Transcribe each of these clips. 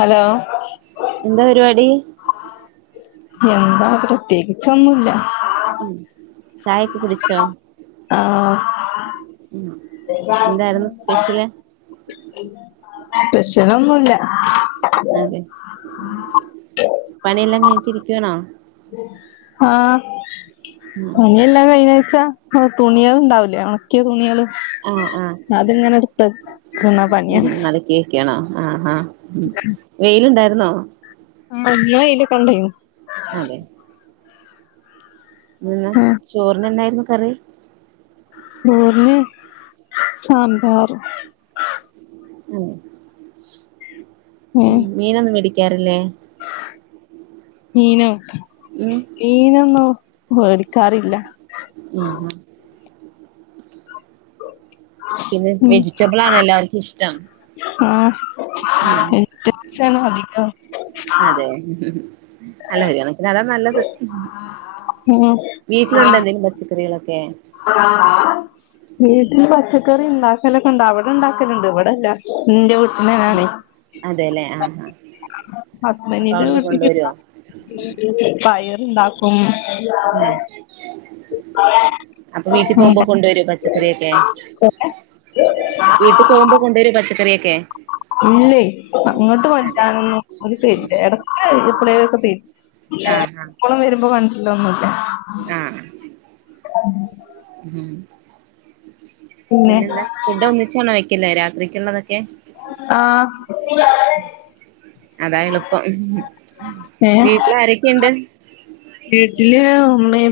Hello [inaudible] എന്താ പരിപാടി [inaudible] എന്താ പ്രത്യേകിച്ചൊന്നുമില്ല ഉം ചായ ഒക്കെ കുടിച്ചോ [inaudible] ഉം എന്തായിരുന്നു സ്പെഷ്യല് [unintelligible] [inaudible] പ്രശ്നൊന്നുല്ല അതെ [inaudible] പണിയെല്ലാം കഴിഞ്ഞിട്ടിരിക്കണോ ആഹ [inaudible] ഉം പണി എല്ലാം കഴിഞ്ഞുച്ച ആഹ തുണിയള് ഉണ്ടാവൂല്ലേ ഉണക്കിയാ തുണിയള് ആഹ് ആഹ് അതിങ്ങനെ എടുത്ത് [unintelligible] പണിയ ആഹ ആഹ വെയിലുണ്ടായിരുന്നോ [unintelligible] [inaudible] ഇന്ന് വൈല് ക്കണ്ടായിനി അതെ [inaudible] ഇന്ന് ആഹ് ചോറിന് എന്നായിരുന്നു കറി ചോറിന് സാമ്പാറ് ഉം [inaudible] ഉം മീനൊന്നും മേടിക്കാറില്ലേ മീനോ ഉം മീനൊന്നും വേടിക്കാറില്ല [inaudible] ആഹഹ [inaudible] പിന്നെ ഉം വെജിറ്റബിൾ ആണ് എല്ലാവർക്കും ഇഷ്ടം ആ ഉം [unintelligible] അതെ നല്ല [unintelligible] അതാ നല്ലത് ഉം വീട്ടിലുണ്ട എന്തെങ്കിലും പച്ചക്കറികളൊക്കെ വീട്ടില് പച്ചക്കറി ഉണ്ടാക്കലൊക്കെ ഉണ്ട് അവിടെ ഉണ്ടാക്കലുണ്ട് ഇവിടെല്ല എന്റെ വീ അതെല്ലേ ആഹ് ആഹ് അപ്പൊ ഹസ്ബൻഡിന്റെ അവിടുന്ന് കൊണ്ടുവരുവോ [unintelligible] പയർ ഇണ്ടാക്ക പ്പം ഉം [unintelligible] അപ്പൊ വീട്ടിൽ പോകുമ്പോ കൊണ്ടുവരും പച്ചക്കറിയൊക്കെ വീട്ടി പോകുമ്പോ കൊണ്ടുവരു പച്ചക്ക ഇല്ലേ അങ്ങോട്ട് അതെ കൊണ്ട്വരാനൊന്നും [unintelligible] ഇടക്ക്‌ ളൊക്കെ തിരും ആഹ് ആഹ് പോളും വരുമ്പോ കൊണ്ടെർലൊന്നുല്ല ആഹ് [unintelligible] ഉം പിന്നെ പിന്നെന്താ ഫുഡ് ഒന്നിച്ചോണാ വെക്ക്‌ന്നെ രാത്രിക്കുള്ളതൊക്കെ ആഹ് [unintelligible] അതാ എളുപ്പം ഏ വീട്ടിലാരൊക്കെയുണ്ട്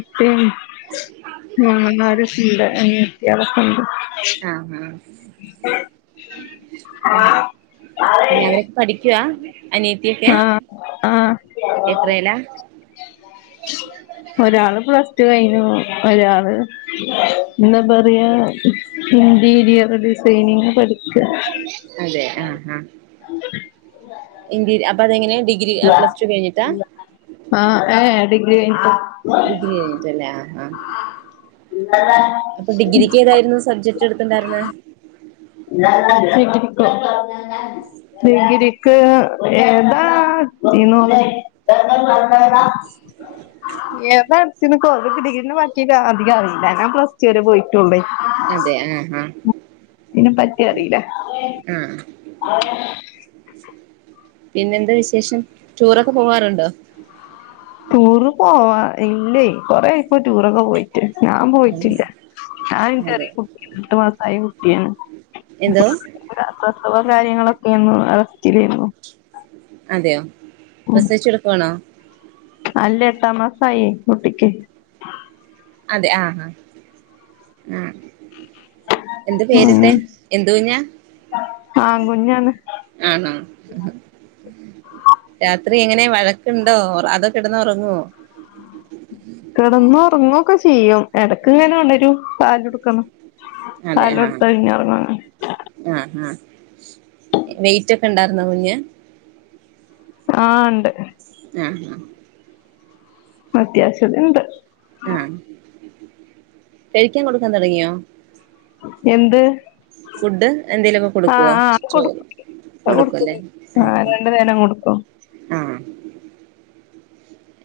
കെട്ടിയോൻ മാമൻ മാരുടെ സീടെ അനിയത്തി അവക്കെണ്ട് ആഹ് ആഹ് ഉം പിന്നെ അവരൊക്കെ പഠിക്കവാ ആഹ് ആഹ് എത്രേലാ ഒരാള് പ്ലസ്റ്റു കഴിഞ്ഞു ഒരാള് എന്തന്നാ പറയാ ഇന്റീരിയർ ഡിസൈനിങ് പഠിക്ക അതെ ആഹ് ആഹ് ഇന്റി അപ്പൊ അതെങ്ങനെയാ ഡിഗ്രി പ്ലസ്ടു കഴിഞ്ഞിട്ടാ ആഹ് ഏഹ് ഡിഗ്രി കഴിഞ്ഞിട്ട് ഡിഗ്രി കഴിഞ്ഞിട്ടല്ലേ ആഹ് ആഹ് അപ്പൊ ഡിഗ്രിക്ക് ഏതായിരുന്നു സബ്ജക്ട് എടുത്തണ്ടാരുന്നെ ഡിഗ്രിക്ക ഡിഗ്രിക്ക് ഏതാ [unintelligible] ഏതാ എടുത്തിണ് കോ ഡിഗ്രീന്ന് ബാക്കിക്ക അധികാവില്ല ഞാൻ പ്ലസ്ടു വരെ പോയി അതെ ആഹ് ആഹ് അതിനെ പറ്റി അറിയില്ല ആഹ് പിന്നെന്താ വിശേഷം ടൂറൊക്കെ പോവാറുണ്ടോ ടൂറ് പോവാ ഇല്ലേ കൊറെആയി ഇപ്പോ ടൂറൊക്കെ പോയി റ്റ് ഞാൻ പോയിറ്റില്ല ഞാൻ ഈ അതെ ചെറിയ കുട്ടികളെ ഇട്ട് എട്ടു മാസായ കുട്ട്യായാണ് എന്തോ അവാ കാര്യങ്ങളൊക്കേന്നു അറെസ്റ്റിലേന്നു അതെയോ പ്രസിച്ചെടുക്ക്വാണോ അല്ല എട്ടാം മാസായെ കുട്ടിക്ക് അതെ ആഹ് ആഹ് ആഹ് എന്ത് പേരിട്ടെ എന്ത് കുഞ്ഞാ ആൺകുഞാണ് ആണ രാത്രി എങ്ങനെ വഴക്കുണ്ടോ ഒറ അതൊ കിടന്ന് ഒറങ്ങ്വ കെടന്ന് ഒറങ്ങൊക്കെ ചെയ്യും എടക്ക്ഇങ്ങനെ ഒണരും പാല് കൊടുക്കണം അതെ ആഹ് പാലോടുത്ത പിന്നെ ഒറങ്ങും [unintelligible] [unintelligible] വെയ്റ്റൊക്കെ ഇണ്ടാരുന്നോ കുഞ്ഞ് ആഹ് ഉണ്ട് ആഹ് ആഹ് അത്യാവശ്യത്തിന് ഇണ്ട് ആഹ് കഴിക്കാൻ കൊടുക്കാൻ തൊടങ്ങിയോ എന്ത് ഫുഡ് എന്തേലൊക്കെ ആഹ് കൊടുക്ക്വോ ആഹ് അത് കൊടുക്കും ചോറ് അത് കൊടുക്കൊലെ കൊടുക്കും ആഹ് രണ്ടു നേരം കൊടുക്കും ആഹ്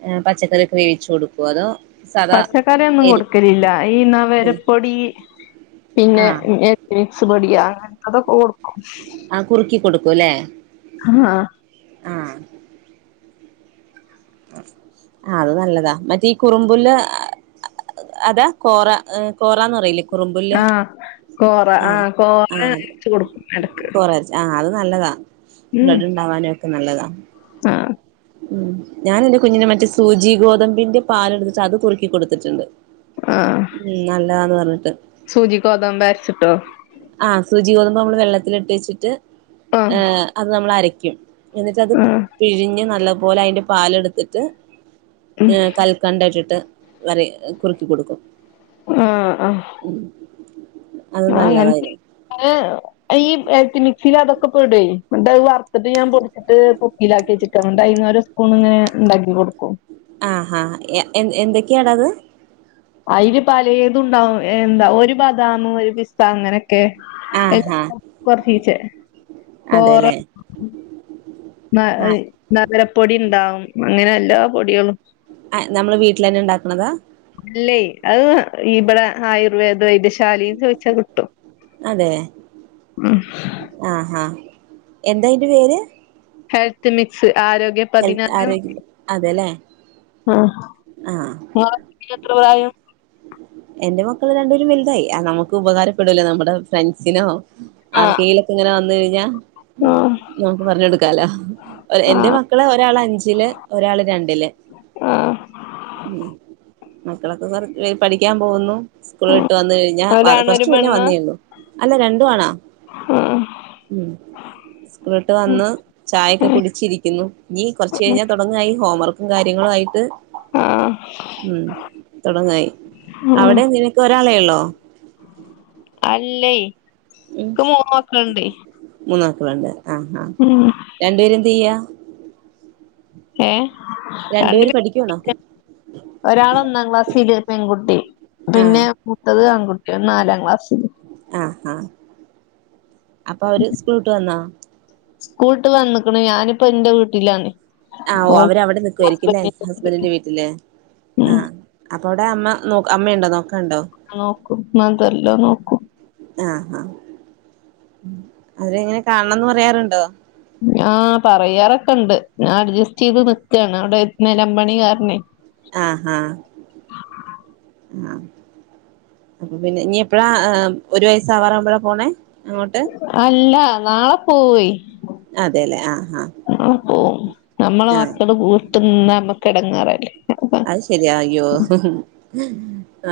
ആഹ് പച്ചക്കറിക്കെ വേവിച്ചു കൊടു ക്യാപ അതോ സാധാ പച്ചക്കറ്യന്നും എരു കൊടുക്കലില്ല ഈ ന വരപ്പൊടി പിന്നെ ആഹ് മിക്സ് പഠി അങ്ങൻത്തെതൊക്കെ കൊടുക്ക ആ കുറുക്കി കൊടുക്കുല്ലേ ആഹ് ആഹ് ആ ഹ്‌ അത് നല്ലതാ മറ്റേ കുറുമ്പുല് അതാ കോറ കോറന്ന് പറീല്ലെ കുറുമ്പറുല്ലേ ആഹ് കോറ ആ ആഹ് കോറ ആ അ അരച്ച് കൊടുക്കും ഇടക്ക് കൊറച്ച ആ അത് നല്ലതാ ഉം ബ്ലഡ് ഉണ്ടാവാനും ഒക്കെ നല്ലതാ ആഹ് ഉം ഞാൻ എറെ കുഞ്ഞിനെ മറ്റേ സൂചി ഗോതമ്പിന്റെ പാലെടുത്തിട്ട് അത് കുറുക്കിക്ക കൊടുത്തിട്ട്ണ്ട് ഉം നല്ലതാന്ന് പറ്ഞ്ഞിട്ട് സൂചിക് ഗോതമ്പ് അര് വരിച്ചിട്ടോ ആഹ് സൂചി കോതുമ്പോ നമ്മള് വെള്ളത്തിലിച്ചെട്ട് ആഹ് അത്‌ നമ്മൾ അരയ്ക്കും എന്നിട്ടത് ആഹ് പിഴിഞ്ഞ് നല്ലപോലെ അയ്ന്റെ പാല എടുത്തിട്ട് ഉം കൽക്കണ്ടട്ടിട്ട് വരെ കുറുക്കി കൊടുക്കും ആഹ് ആഹ് അത് ആ അങ്ങനെ നല്ലതായി ഈ എൽറ്റിമിക്സിൽ അതൊക്കെ പെടു എന്നത് വറുത്തിട്ട് ഞാൻ പൊടിച്ചിട്ട് കുപ്പിലാക്കി ചിക്കൻണ്ട് അ ഒരു സ്പൂൺ ഇങ്ങനെ ഉണ്ടാക്കി കൊടുക്കും ആഹ് എ എന്തൊക്കെയാട അത് അയില് പലേതുണ്ടാവും എന്താ ഒരു ബദാം ഒരു പിസ്ത അങ്ങനെ ക്കെ ആഹാ കൊറച്ചീസച്ചേ കോറ അതെല്ലേ ന ആ നഗരപ്പൊടി ഇണ്ടാവും അങ്ങനെ എല്ലാ പൊട്യേളും ആ നമ്മള് വീട്ടിൽ തന്നെ ഉണ്ടാക്കണ്താ അല്ലേ അഹ് ഇവിടെ ആയുർവേദ വൈദ്യശാല ചോയ്ച്ചാ കിട്ടും അതെ ഉം എന്തഅയ്ന്റെ പേര് ഹെൽത്ത് മിക്സ് ആരോഗ്യ ഹെൽത്ത് പതിനാറ് ആരോഗ്യ അതെല്ലേ ആ ആ എത്രായം എന്റെ മക്കൾ രണ്ടുപരും വലുതായി നമുക്ക് ഉപകാരപ്പെടൂലേ നമ്മുടെ ഫ്രണ്ട്സിനോ ആ ആർ കീഴക്കെ ഇങ്ങനെ വന്ന കഴിഞ്ഞ ആ നമുക്ക് പറഞ്ഞ കൊടുക്കാലോ ആ എന്റെ മക്കള് ഒരാള് അഞ്ചില് ഒരാള് രണ്ടില് ആ ഉം മക്കളൊക്കെ പഠിക്കാൻ പോകുന്നു സ്കൂള ഇട്ട് വന്ന കഴിഞ്ഞാ ഒരാണ് കുറച്ചു പിന്നെ വന്നേള്ളു അല്ല രണ്ടു ആണോ ആഹ ഉം സ്കൂളിട്ട് വന്ന് ചായൊക്കെ കുടിച്ചിരിക്കുന്നു ഇനി കുറച്ച കഴിഞ്ഞാൽ തുടങ്ങ ഈ ഹോംവർക്ക് കയങ്ങളയിട്ട് ആഹ് ഉ തുടങ്ങായി അവിടെ നിനക്ക് ആളെയള്ളോ അല്ലേക്ക മോക്കണ്ട് ണ്ട് ആ് ആ രണ്ടു പേര് എന്ത് ചെയ്യാ ഏ രണ്ടു പേര് പഠിക്കണോ ഒരാൾ ഒന്നാം ക്ലാസ് പെൺകുട്ടി പിന്നെ ആഹ് മുത്തത് ആൺകുട്ടി നാലാം അശ ആഹ് ആ അപ്പ അവര് സ്കൂള ഇട്ട് വന്നോ സ്കൂളിട്ട് വന്നക്കണ ഞാനിപ്പ എന്റെ വീട്ടിലാണ് ആ ഓ ഓൻ അവരവിടെ നിക്കുായിരിക്കല്ലേ. ഹസ്ബൻഡിന്റെ വീട്ടില് ആ ഉം അപ്പോവിടെ അമ്മ നോ അമ്മയുണ്ടോെ നോക്കാൻ. ആ നോക്കും അതെല്ലാം നോക്കും. ആഹ ഹ അവരെങ്ങനെ കാണണംന്ന് പറയാറുണ്ടോ? ആ പറയാറൊക്കെ ഉണ്ട് ഞാൻ അഡ്ജസ്റ്റ് ചെയ്ത് നിക്കയാണ്. അവിടെ നിലമ്പണിക്കാരനെ ആഹ ഹഹ് ആഹ അപ്പൊ പിന്നെ നീ എപ്പഴാ? ഒരു വയസ്സാവാറാവുമ്പോഴാ പോണേ. അങ്ങോട്ട് അല്ല നാളെ പോയി അതെല്ലേ ആഹ് ആഹ് അപ്പോ നമ്മളെ ആഹ് മക്കള് കൂട്ട്ന്ന നമ്മക്ക് ഇടങ്ങാറല്ലേ. അത് ശരിയാ അയ്യോ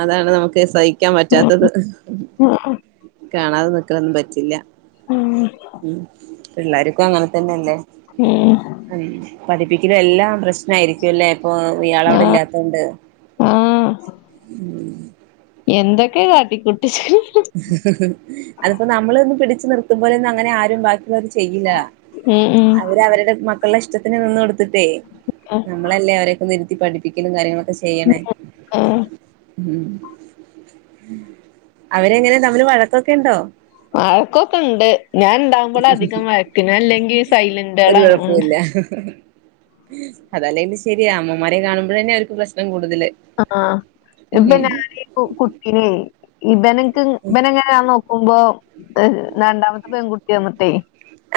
അതാണ് നമുക്ക് സൈ ഹിക്കാൻ ഉം പറ്റാത്തത്. കാണാതെ നിക്കണൊന്നും പറ്റില്ല. ഉ പിള്ളാര് അങ്ങനെ തന്നെല്ലേ ഉം ഉം പഠിപ്പി ഇത് എല്ലാം പ്രശ്നം ആരിക്കും. അല്ലേ? ഇപ്പൊ ആഹ് അല്ലാത്തൊണ്ട്. ഉം എന്തൊക്കെയ കാട്ടികു അതിപ്പോ നമ്മളെ ഒന്ന് പിടിച്ചു നിർത്തുമ്പോലെ അങ്ങനെ ആരും ബാക്കി അവര് ചെയില്ല ഉം ഉം അവര് അവരുടെ മക്കളുടെ ഇഷ്ടത്തിന് നിന്ന്കൊടു ത്തേ ആഹ് നമ്മളല്ലേ അവരൊക്കെ ഇരുത്തി പഠിപ്പിക്കലും കാര്യങ്ങളൊക്കെ ചെയ്യണേ. ആഹ് ഉ അവരെങ്ങനെ നമ്മില് വഴക്കൊക്കെ ഉണ്ടോ. വഴക്കൊക്കെ ഉണ്ട്. ഞാൻ ഉണ്ടാവുമ്പോൾ അധികം വഴക്കിന് അല്ലെങ്കിൽ സൈലൻറുകളാണ് ണ്ട് അതല്ലെങ്കും ശരിയ അമ്മമാരെ കാണുമ്പോഴന്നയാ അവർക്ക് പ്രശ്നം കൂ ആഹ ഇപ്പൊ ഞാനെ കുട്ടിന്നെ ഇതാനെ ഇവനെങ്ങനായ നോക്കുമ്പോ രണ്ടാമത്തെ പെൺകുട്ടിയന്നിട്ടേ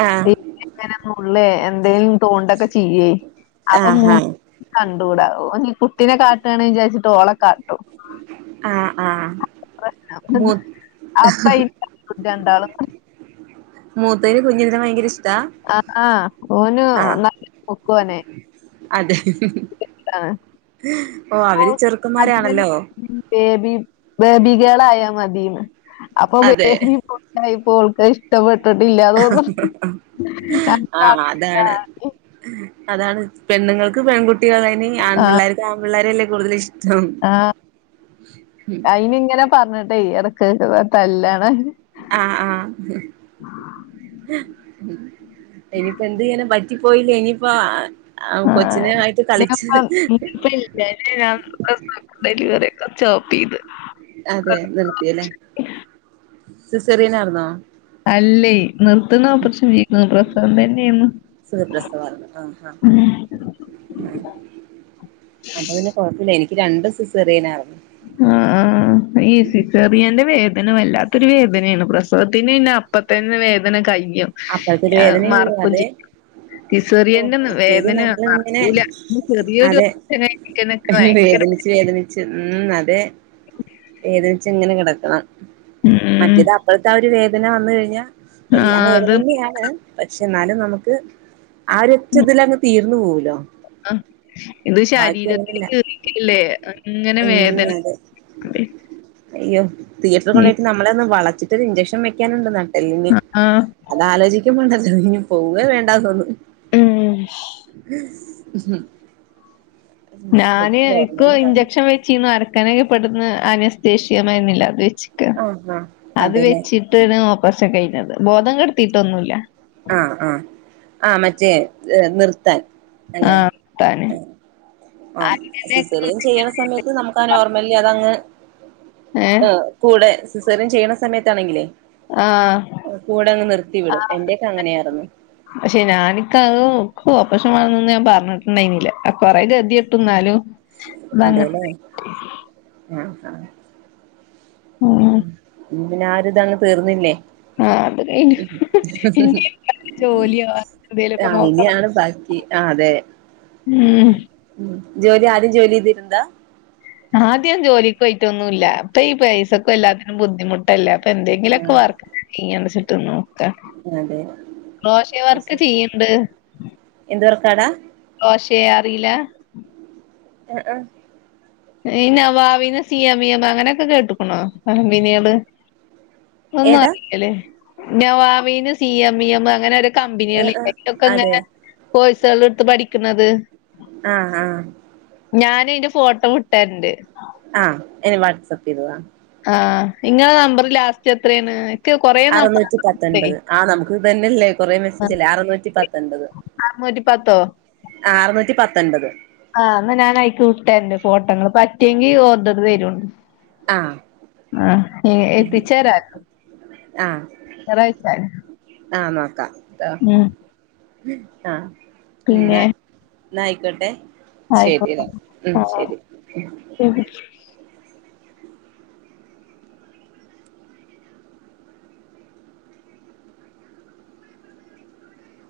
ആഹ് എങ്ങനന്നുള്ളേ എന്തേലും തോണ്ടൊക്കെ ചെയ്യേ അപ്പൊ മോ ആഹാ കണ്ടുട ഒന് കുട്ടീനെ കാട്ടുകണ് വിചാരിച്ചിട്ട് ഓളെ കാ ആഹ് ആഹ് മൂ [unintelligible] രണ്ടാള് മൂത്തതിന് കുഞ്ഞിൽ ഭയങ്കര ഇഷ്ടാ ആ ഓനു ആഹ് ന പക്കോനെ അതെ ഓ അവര് ഓള് അതിനൊരു ചെറുക്കന്മാരാണല്ലോ. ബേബി ബേബി ഗേളായാ മതീന്ന്. അപ്പൊ വേ അതെ ബി പോപ്പോക്ക ഇഷ്ടപ്പെെട്ട പെടില്ല തോന്നുണു ക ആഹ് ക അതാണ് അതാണ് പെണ്ണുങ്ങൾക്ക് പെകുട്ടികൾന് ആൺ പിള്ളേർക്ക് ആൺ പിള്ളേര് അല്ലേ കൂടുതൽ ഇഷ് ആ അയിനി ഇങ്ങനെ പറഞ്ഞിട്ടെ ഇടക്ക് തല്ലാണ്. ആ ആ ഇനിയിപ്പോ എന്ത് ചെയ്യാനാ പറ്റി പോയില്ലേ ഇനിയിപ്പോ കൊച്ചിനെ ആയിട്ട് കളിച്ച് [unintelligible] അതെ നിർത്തിയല്ലേ സിസേറിയനർന്നോ. [unintelligible] സുഖ പ്രസവാന്ന് ആ ആ ആ അപ്പൊ പിന്നെ കൊഴപ്പില്ല. എനിക്ക് രണ്ടു സിസേറിയനാ. ആ ഈ സിസേറിയൻ്റെ വേദ [unintelligible] വേദന വല്ലാത്തൊരു വേദനയാണ് പ്രസവത്തിന് പിന്നെ അപ്പത്തന്നെ വേദന കഴിയും. അപ്പഴത്തെ ഒരു വേദനയുള്ളൂ മറക്കും അതെ ചെയ്യും. ഓഹ് സിസേറിയന്റെ മറ്റേത് വേദന നമ്മളിങ്ങനെ മറക്കൂല. ചെറിയൊരു അതെ വേ ദ ന ക്കെ ഭയങ്കര വേദനിച്ച് വേദനിച്ച് ഉം അതേ വേദനിച്ച് ഇങ്ങനെ കിടക്കണം. ഉം. മറ്റേത് അപ്പഴത്തെ ഒരു വേദ [unintelligible] ഇങ്ങനെ വന്ന് കഴിഞ്ഞാ ആ, എല്ലാം വേദന അത് തന്നെയാണ്. പക്ഷെ എന്നാലും നമുക്ക് ആരൊറ്റ ഇതില അങ്ങ് തീർന്നു പോവലോ ആ ഇത് ശരീരത്തി തീർല്ലേ അങ്ങനെ ഉം വേദന അതെ അതേ അയ്യോ തിയേറ്ററിൽ കൊണ്ടു പോയിട്ട് നമ്മളെന്ന് വളച്ചിട്ട് ഒരു ഇഞ്ചക്ഷൻ വെക്കാനുണ്ട് നട്ടെല്ലിന് ആ ആലോചിക്കണ്ടല്ലോ ഇനി പോവ വേണ്ടന്നോന്നു ഉം ഉഹ ഞാന് ഇപ്പോ ഇഞ്ചെക്ഷൻ വെച്ച്ന്ന് അരക്കാനൊക്കെ പെടുന്ന അനസ്തേഷീമായിന്നില്ല അത് വെ [unintelligible] ആഹ് ആഹ് അത് അതെല്ലേ വെച്ചിട്ട് ഓപ്പസൻ കഴിഞ്ഞത് ബോധം കെടത്തിയിട്ടൊന്നുമല്ല ആഹ് ആഹ് [unintelligible] നിർത്താൻ അല്ലെ ആഹ് താനെ ആ സിസറിയം ചെയ്യണ സമയത്ത് നമുക്ക് ആ നോർമലി അതങ്ങ് ഏഹ് ആ കൂടെ സിസേറിയൻ ചെയ്യണ സമയത്താണെങ്കിലേ ആഹ് കൂടെങ്ങ് നിർത്തി വിടും എന്റെയക്കെ അങ്ങനെയായിരുന്നു പക്ഷെ ഞാനിക്ക നോക്കും [unintelligible] ഞാൻ പറഞ്ഞിട്ടുണ്ടായിരുന്നില്ല കൊറെ ഗതി ഇട്ട് എന്നാലും അതെല്ലേ [unintelligible] ആഹ് ആഹ് പിന്നെ ആരു ഇതാണ്ങ് തീർന്നില്ലേ ആ അത് [unintelligible] ജോലിയ എന്തല ഇപ്പ ആഹ് നോക്കണം ഇനിയാണ് [unintelligible] ആ അതെ ഉം ജോലി ആരും ജോലി ചെയ്തിട്ടന്താ [unintelligible] അപ്പൊ ഈ പൈസൊക്കെ എല്ലാത്തിനും ബുദ്ധിമുട്ടല്ല അപ്പൊ എന്തെങ്കിലുമൊക്കെ വർക്ക ചെയ്യെച്ചിട്ടന്നോ അതെ [unintelligible] വർക്ക് ചെയ്യണ്ട് എന്ത്വർക്കാടാ ചെയേ അറില ആ ആ ന വവിന സിയമിയമ അങ്ങനെയൊക്കെ കേട്ടക്കണോമ്പനീട് ഒന്നും ഏതാ അറല്ലേ നവാബിന് സി എം ഇ എം അങ്ങനെ ആഹ് ആഹ് കമ്പനികൾല്ലൊക്കെ അതെ അങ്ങനെ പോഴസക എടുത്ത് പഠിക്കുന്നത് ആഹ് ആഹ് ഞൻ അതിന്റെ ഫോട്ടോ വിട്ടാനുണ്ട് ആ ഇനി വാട്സആപ്പ് ചെയ്തുവാ ആ നിങ്ങളെ നമ്പർ ലാസ്റ്റ് എത്രയാണ് അറുന്നൂറ്റി പത്തൊൻപത് ആ നമുക്ക് ഇത്തന്നെയല്ലേ കൊറെേ മെസ്സേജ അല്ലേ അറുന്നൂറ്റി പത്തൊൻപത് ആ മ പ ആറനൂറ്റി പത്ത് ആഹ് എന്നാ ഞാൻയിക്ക വിട്ടേണ്ട് ഫോട്ടോങ്ങൾ പറ്റിയെങ്കി ഓർതത് വരുുംണ്ട് ആഹ് ആഹ പചർ ആ ആമാ ഉം ആഎന്ന പിന്നെ എന്ന ആയിക്കോട്ടെ ആയിക്കോട്ടെ ശരിടാ ഉം ആ ശരി ശരി